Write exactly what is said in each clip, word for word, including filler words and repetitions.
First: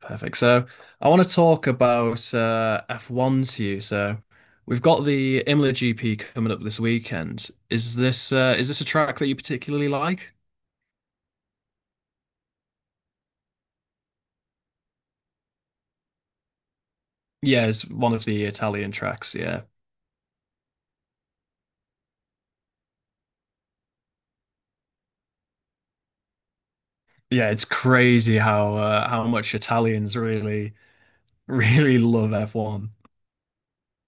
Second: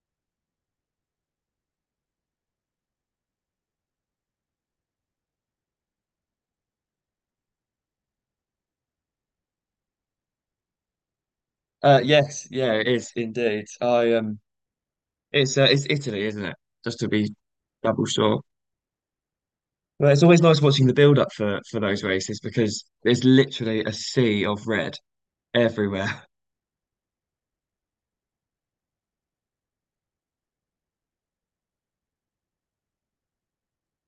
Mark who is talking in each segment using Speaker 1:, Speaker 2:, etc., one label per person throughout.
Speaker 1: Perfect. So I want to talk about uh, F one to you. So we've got the Imola G P coming up this weekend. Is this uh, is this a track that you particularly like?
Speaker 2: Uh, yes, yeah, it is indeed. I um, it's uh, it's Italy, isn't it? Just to be
Speaker 1: Yeah, it's
Speaker 2: double
Speaker 1: one of
Speaker 2: sure.
Speaker 1: the Italian tracks. Yeah,
Speaker 2: But it's always nice watching the build up for for those races because there's literally a sea of red everywhere.
Speaker 1: yeah, it's crazy how uh, how much Italians really really love F one.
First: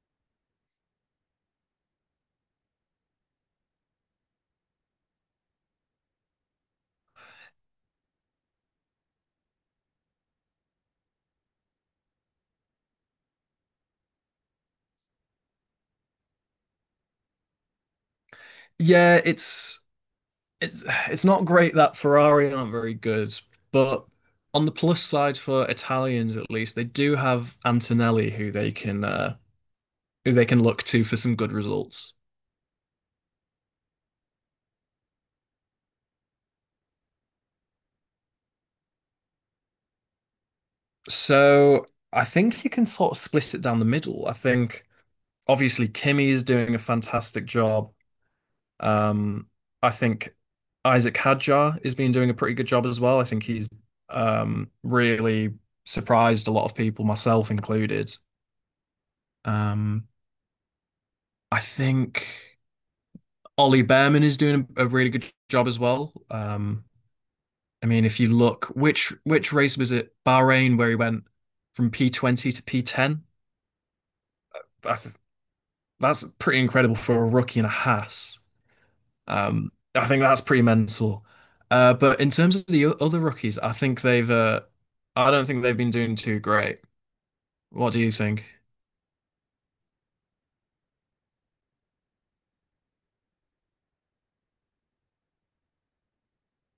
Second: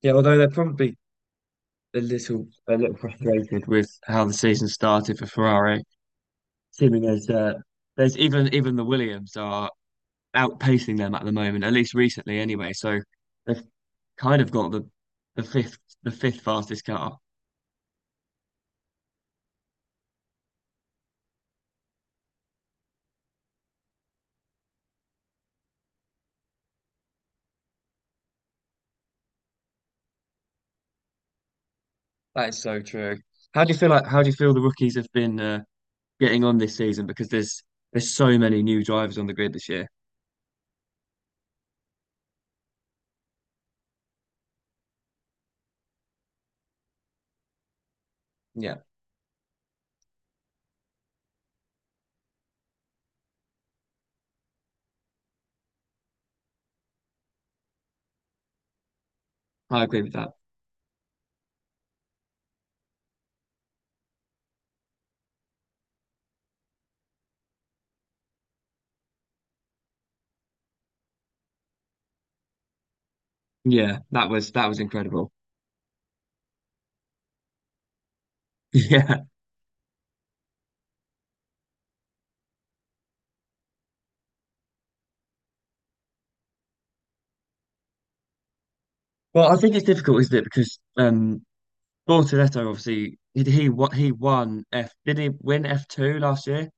Speaker 2: Yeah, although they're probably a little a little frustrated with how the season started for Ferrari, seeming as uh, there's even even the Williams are outpacing them at the moment, at least recently anyway. So they've kind of got the the fifth the fifth fastest car.
Speaker 1: Yeah, it's it's it's not great that Ferrari aren't very good, but on the plus side for Italians at least, they do have Antonelli who they can uh, who they can look to for some good results.
Speaker 2: That is so true. How do you feel like how do you feel the rookies have been uh, getting on this season? Because there's there's so many new drivers on the grid this year.
Speaker 1: So I think you can sort of split it down the middle. I think obviously Kimi is doing a fantastic job.
Speaker 2: Yeah,
Speaker 1: Um, I think Isaac Hadjar has been doing a pretty good job as well. I think he's um, really surprised a lot of people, myself included.
Speaker 2: I agree
Speaker 1: Um,
Speaker 2: with that.
Speaker 1: I think Ollie Behrman is doing a really good job as well. Um, I mean, if you look, which which race was it? Bahrain, where he went from P twenty to P ten.
Speaker 2: Yeah, that was that was
Speaker 1: I th
Speaker 2: incredible.
Speaker 1: That's pretty incredible for a rookie and a Haas.
Speaker 2: Yeah.
Speaker 1: Um, I think that's pretty mental. Uh, but in terms of the o- other rookies, I think they've. Uh, I don't think they've been doing too great. What do you think?
Speaker 2: Well, I think it's difficult, isn't it? Because um Bortoletto obviously he he what he won F did he win F two last year?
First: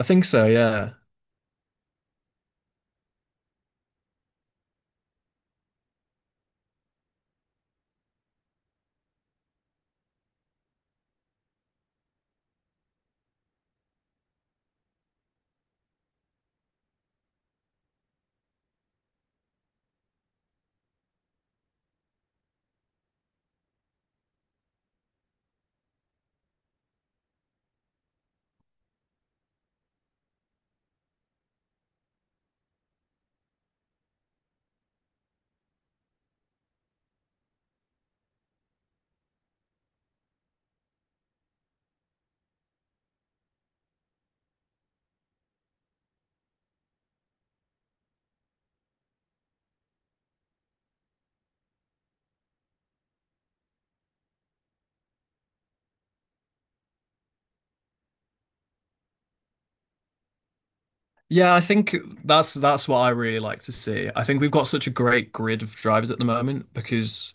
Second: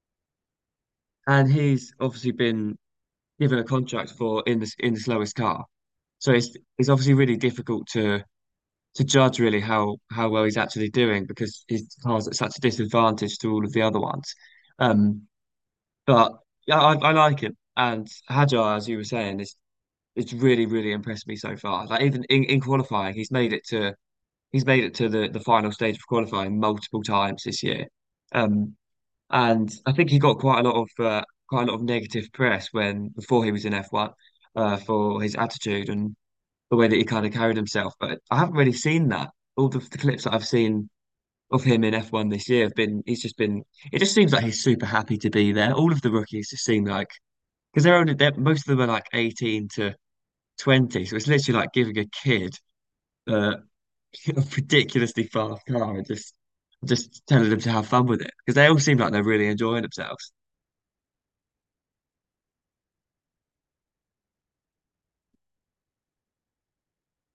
Speaker 1: I think so. Yeah.
Speaker 2: And he's obviously been given a contract for in the in the slowest car. So it's it's obviously really difficult to to judge really how how well he's actually doing because his car's at such a disadvantage to all of the other ones. Um, but yeah, I, I like him. And Hajar, as you were saying, is it's really really impressed me so far. Like even in, in qualifying, he's made it to he's made it to the the final stage of qualifying multiple times this year. Um, and I think he got quite a lot of uh, quite a lot of negative press when before he was in F one uh, for his attitude and the way that he kind of carried himself. But I haven't really seen that. All the, the clips that I've seen of him in F one this year have been, he's just been, it just seems like he's super happy to be there. All of the rookies just seem like, because they're only, they're, most of them are like eighteen to twenty. So it's literally like giving a kid uh, ridiculously fast car and just I just telling them to have fun with it because they all seem like they're really enjoying themselves.
Speaker 1: Yeah, I think that's that's what I really like to see. I think we've got such a great grid of drivers at the moment because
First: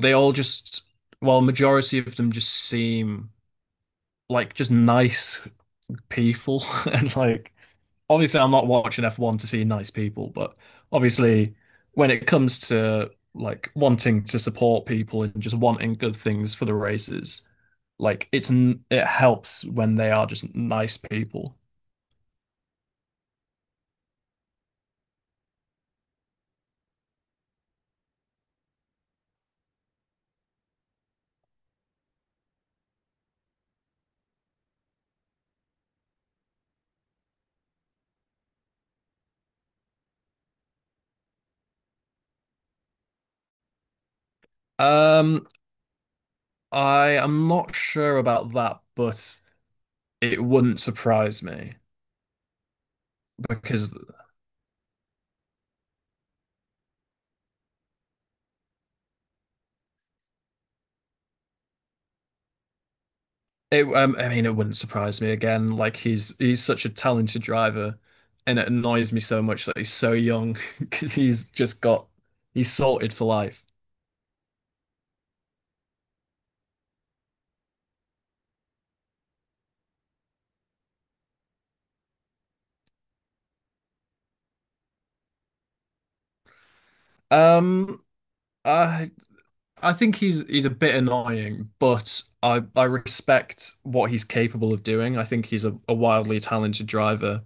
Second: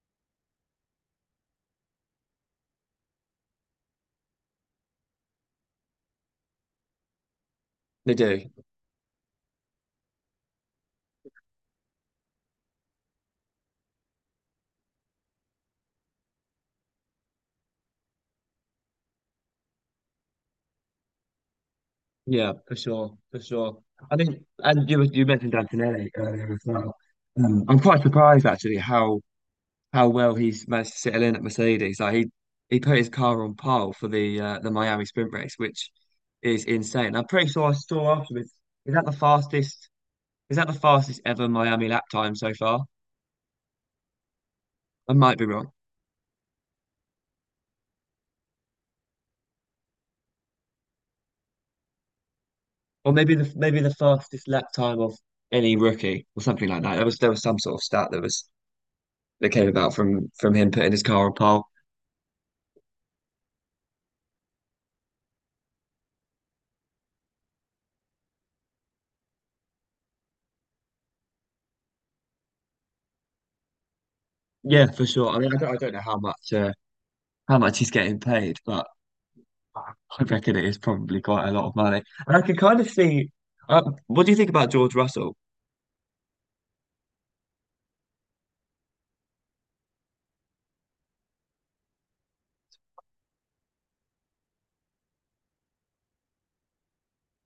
Speaker 1: they all just, well, majority of them just seem like just nice people and like
Speaker 2: They
Speaker 1: obviously
Speaker 2: do.
Speaker 1: I'm not watching F one to see nice people, but obviously when it comes to like wanting to support people and just wanting good things for the races, like it's n- it helps when they are just nice people.
Speaker 2: Yeah, for sure, for sure. I think, and you you mentioned Antonelli earlier as well. Um, I'm quite surprised actually how how well he's managed to settle in at Mercedes. Like he he put his car on pole for the uh, the Miami Sprint race, which is insane. I'm pretty sure I saw afterwards. Is that the fastest? Is that the fastest ever Miami lap time so far? I might be
Speaker 1: Um,
Speaker 2: wrong,
Speaker 1: I am not sure about that, but it wouldn't surprise me
Speaker 2: or maybe the maybe the
Speaker 1: because
Speaker 2: fastest lap time of any rookie or something like that. There was there was some sort of stat that was that came about from from him putting his car on pole.
Speaker 1: It, um, I mean, it wouldn't surprise me again. Like he's he's such a talented driver, and it annoys me so much that he's so young because he's just got he's sorted for life.
Speaker 2: Yeah, for sure. I mean, I don't, I don't know how much uh, how much he's getting paid. But I reckon it is probably quite a lot of money. And I can kind of see. Uh, what do you think about George Russell?
Speaker 1: Um, I I think he's he's a bit annoying, but I I respect what he's capable of doing. I think he's a, a wildly talented driver,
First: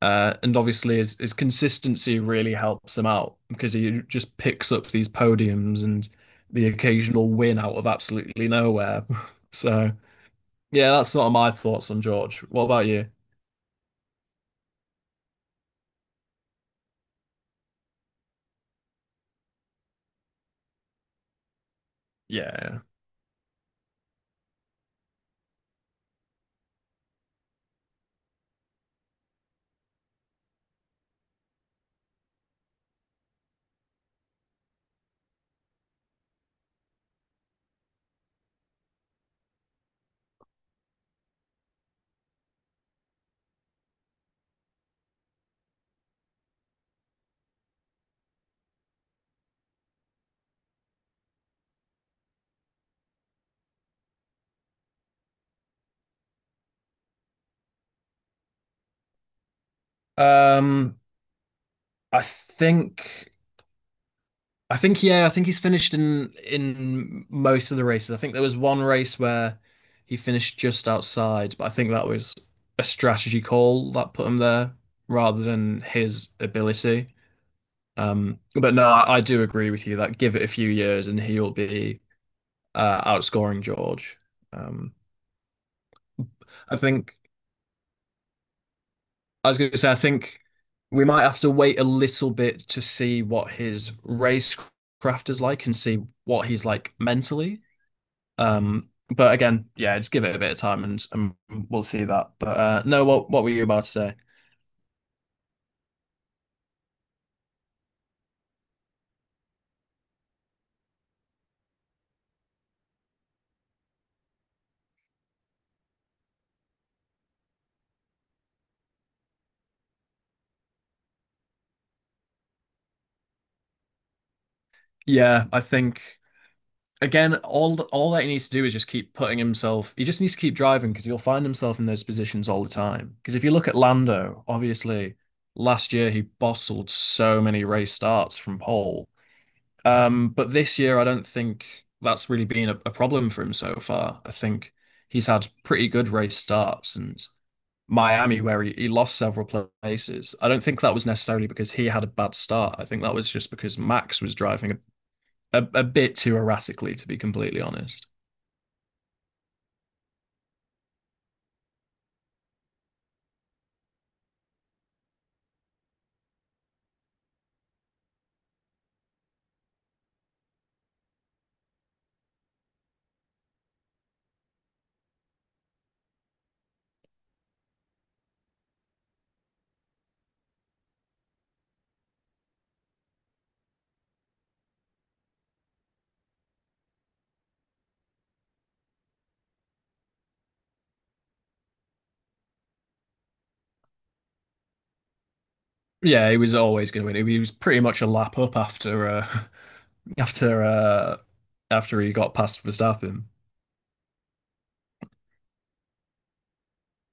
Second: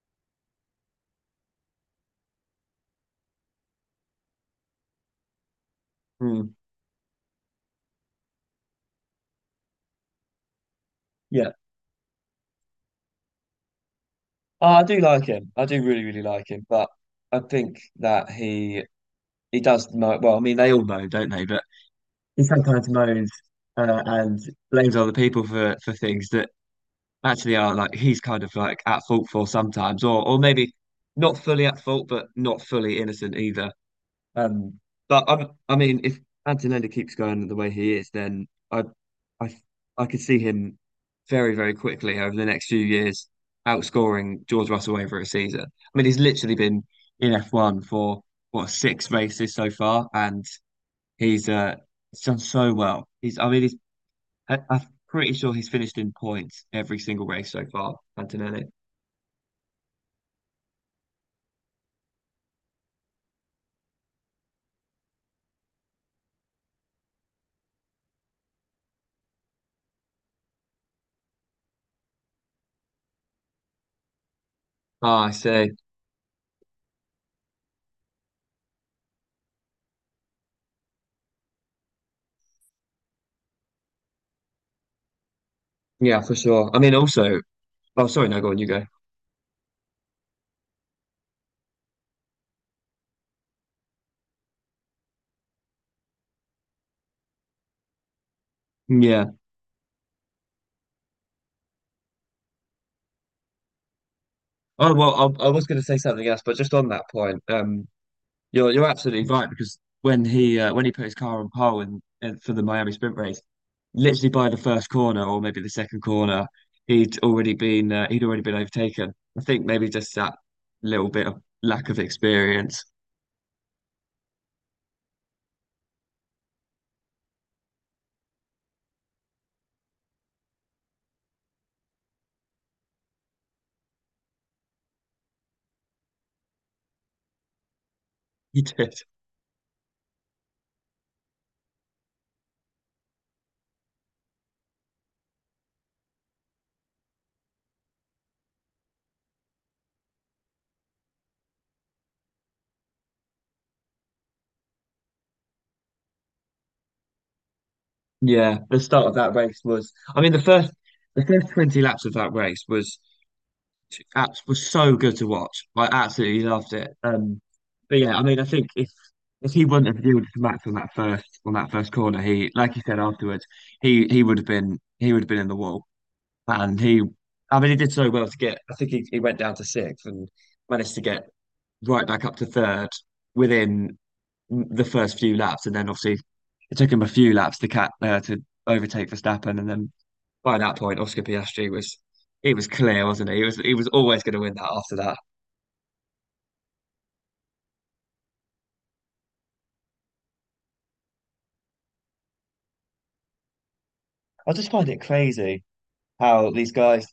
Speaker 1: uh, and obviously his his consistency really helps him out because he just picks up these podiums and
Speaker 2: Hmm.
Speaker 1: the occasional win out of absolutely nowhere. So. Yeah, that's sort of
Speaker 2: Yeah,
Speaker 1: my thoughts on George. What about you?
Speaker 2: oh, I do like him. I do really, really like him. But I think that he he does moan. Well, I mean, they all moan, don't they? But he
Speaker 1: Yeah.
Speaker 2: sometimes moans uh, and blames other people for for things that actually are like he's kind of like at fault for sometimes, or or maybe not fully at fault, but not fully innocent either. Um, but I, I mean, if Antonelli keeps going the way he is, then I, I, I could see him very, very quickly over the next few years outscoring George Russell over a season. I mean, he's literally been in F one for what six races so far, and he's uh he's done so well. He's, I mean, he's, I, I'm pretty sure he's finished in points every single race so far, Antonelli.
Speaker 1: Um, I think I think yeah, I think he's finished in in most of the races. I think there was one race where he finished just outside, but I think that was a strategy call that put him there
Speaker 2: Ah, I
Speaker 1: rather
Speaker 2: see.
Speaker 1: than his ability. Um, but no, I, I do agree with you that give it a few years and he'll be uh, outscoring George. Um,
Speaker 2: Yeah, for sure.
Speaker 1: I
Speaker 2: I mean,
Speaker 1: think.
Speaker 2: also, oh, sorry, no, go on, you go.
Speaker 1: I was going to say, I think we might have to wait a little bit to see what his racecraft is like and see what he's like mentally. Um,
Speaker 2: Yeah.
Speaker 1: but again, yeah, just give it a bit of time and, and we'll see that. But uh, no, what what were you about to say?
Speaker 2: Oh well, I, I was going to say something else, but just on that point, um, you're you're absolutely right because when he uh, when he put his car on pole and, and for the Miami Sprint race, literally by the first corner or maybe the second corner, he'd already been uh, he'd already been overtaken. I think maybe just that little bit of lack of experience
Speaker 1: Yeah, I think again, all all that he needs to do is just keep putting himself. He just needs to keep driving because he'll find himself in those positions all the time. Because if you look at Lando, obviously last year he bottled so many race starts from
Speaker 2: he did.
Speaker 1: pole. Um, but this year, I don't think that's really been a, a problem for him so far. I think he's had pretty good race starts, and Miami, where he, he lost several places. I don't think that was necessarily because he had a bad start. I think that was just because Max was driving a, a, a bit too erratically, to be completely honest.
Speaker 2: Yeah, the start of that race was. I mean, the first the first twenty laps of that race was Apps was so good to watch. I absolutely loved it. Um, but yeah, I mean, I think if if he wouldn't have yielded to Max on that first on that first corner, he like you said afterwards, he he would have been he would have been in the wall, and he, I mean, he did so well to get. I think he, he went down to sixth and managed to get right back up to third within the first few laps, and then obviously it took him a few laps to cat uh, to overtake Verstappen, and then by that point, Oscar Piastri was. It was clear, wasn't it? He was he was always going to win that after that.
Speaker 1: Yeah, he was always going to win. He was pretty much a lap up after uh, after uh, after he got past Verstappen.
Speaker 2: I just find it crazy how these guys.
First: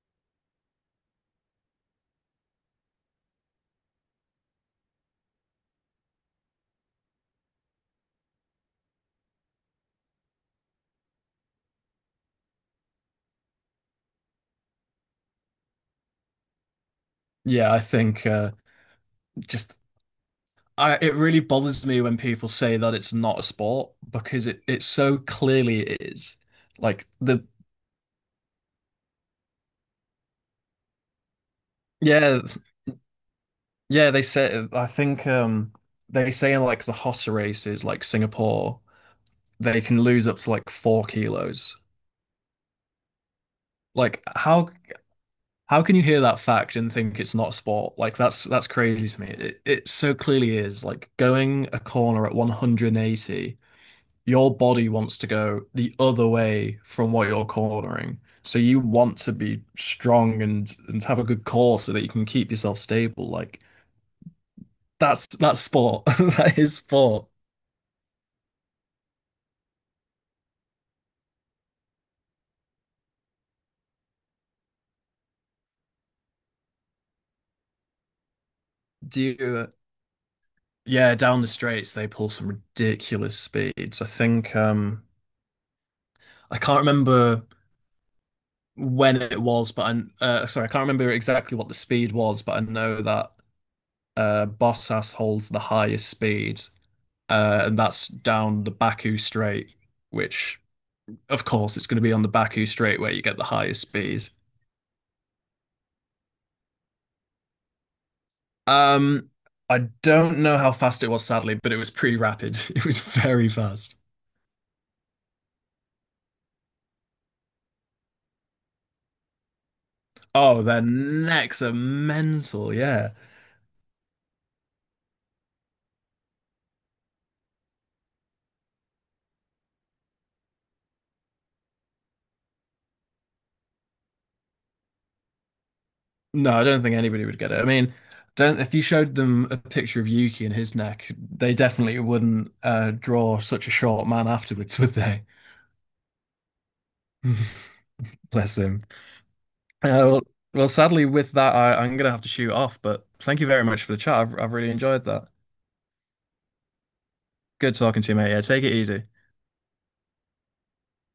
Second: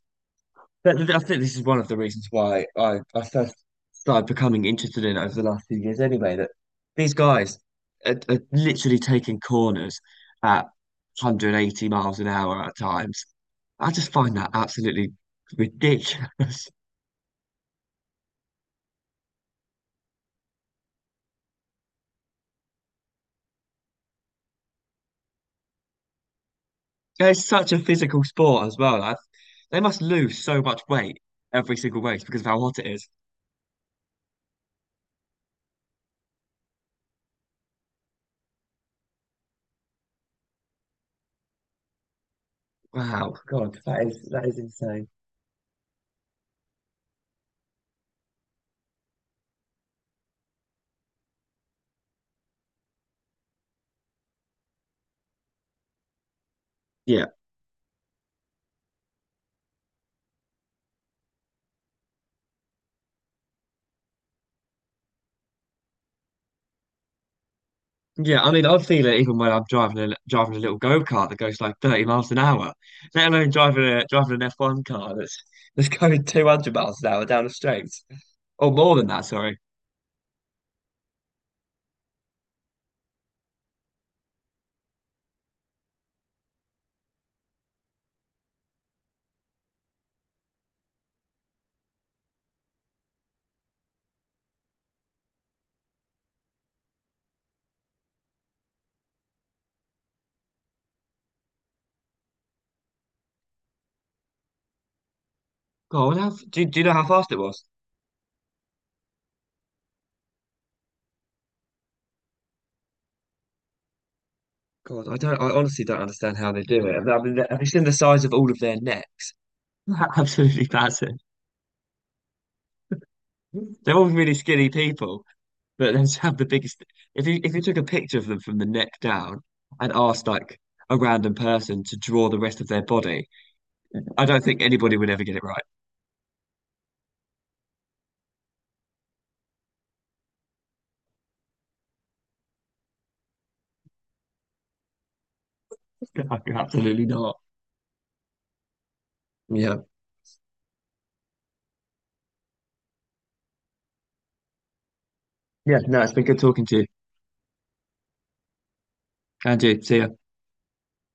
Speaker 2: But th- I think this is one of the reasons why I, I first started becoming interested in it over the last few years, anyway. That these guys are, are literally taking corners at one hundred eighty miles an hour at times. I just find that absolutely ridiculous.
Speaker 1: Yeah, I think uh, just I, it really bothers me when people say that it's not a sport because it, it so clearly is. Like the
Speaker 2: It's such a physical sport as well. I, they must lose so much weight every single race
Speaker 1: Yeah,
Speaker 2: because of how hot it is.
Speaker 1: yeah, they say, I think um they say in like the hotter races like Singapore they can lose up to like four kilos.
Speaker 2: Wow, God, that
Speaker 1: Like
Speaker 2: is that is
Speaker 1: how
Speaker 2: insane.
Speaker 1: how can you hear that fact and think it's not a sport? Like that's that's crazy to me. It it so clearly is. Like going a corner at one hundred eighty, your body wants to go the other way from
Speaker 2: Yeah,
Speaker 1: what you're cornering. So you want to be strong and and have a good core so that you can keep yourself stable. Like that's that's sport. That is sport.
Speaker 2: yeah, I mean, I feel it even when I'm driving a driving a little go-kart that goes like thirty miles an hour, let alone driving a driving an F one car that's that's going two hundred miles an hour down the straight, or more than
Speaker 1: Do
Speaker 2: that. Sorry.
Speaker 1: you, yeah, down the straights they pull some ridiculous speeds. I think um I can't remember when it was, but I'm uh, sorry, I can't remember exactly what the speed was, but I know that uh Bottas holds the highest speed, uh, and that's down the Baku Strait, which of course it's going to be on the Baku Strait where you get the highest speeds.
Speaker 2: God, how, do do you know how fast it was?
Speaker 1: Um, I don't know how fast it was, sadly, but it was pretty rapid. It was very fast.
Speaker 2: God, I don't. I honestly don't understand how they do it. I mean, have you seen the size of all of their necks?
Speaker 1: Oh,
Speaker 2: Absolutely
Speaker 1: their
Speaker 2: massive.
Speaker 1: necks are mental. Yeah.
Speaker 2: They're all really skinny people, but they just have the biggest. If you if you took a picture of them from the neck down and asked like a random person to draw the rest of their body, I don't think anybody would ever get it right.
Speaker 1: No, I don't think anybody would get it. I mean, don't if you showed them a picture of Yuki and his neck, they definitely wouldn't uh, draw such a short man afterwards, would they?
Speaker 2: Absolutely not.
Speaker 1: Bless him.
Speaker 2: Yeah.
Speaker 1: Uh, well, well, sadly, with that, I, I'm gonna have to shoot off, but thank you very much for the chat. I've, I've really enjoyed that.
Speaker 2: Yeah. No, it's been good talking to you.
Speaker 1: Good talking to you, mate. Yeah, take it easy.
Speaker 2: Andrew, see ya.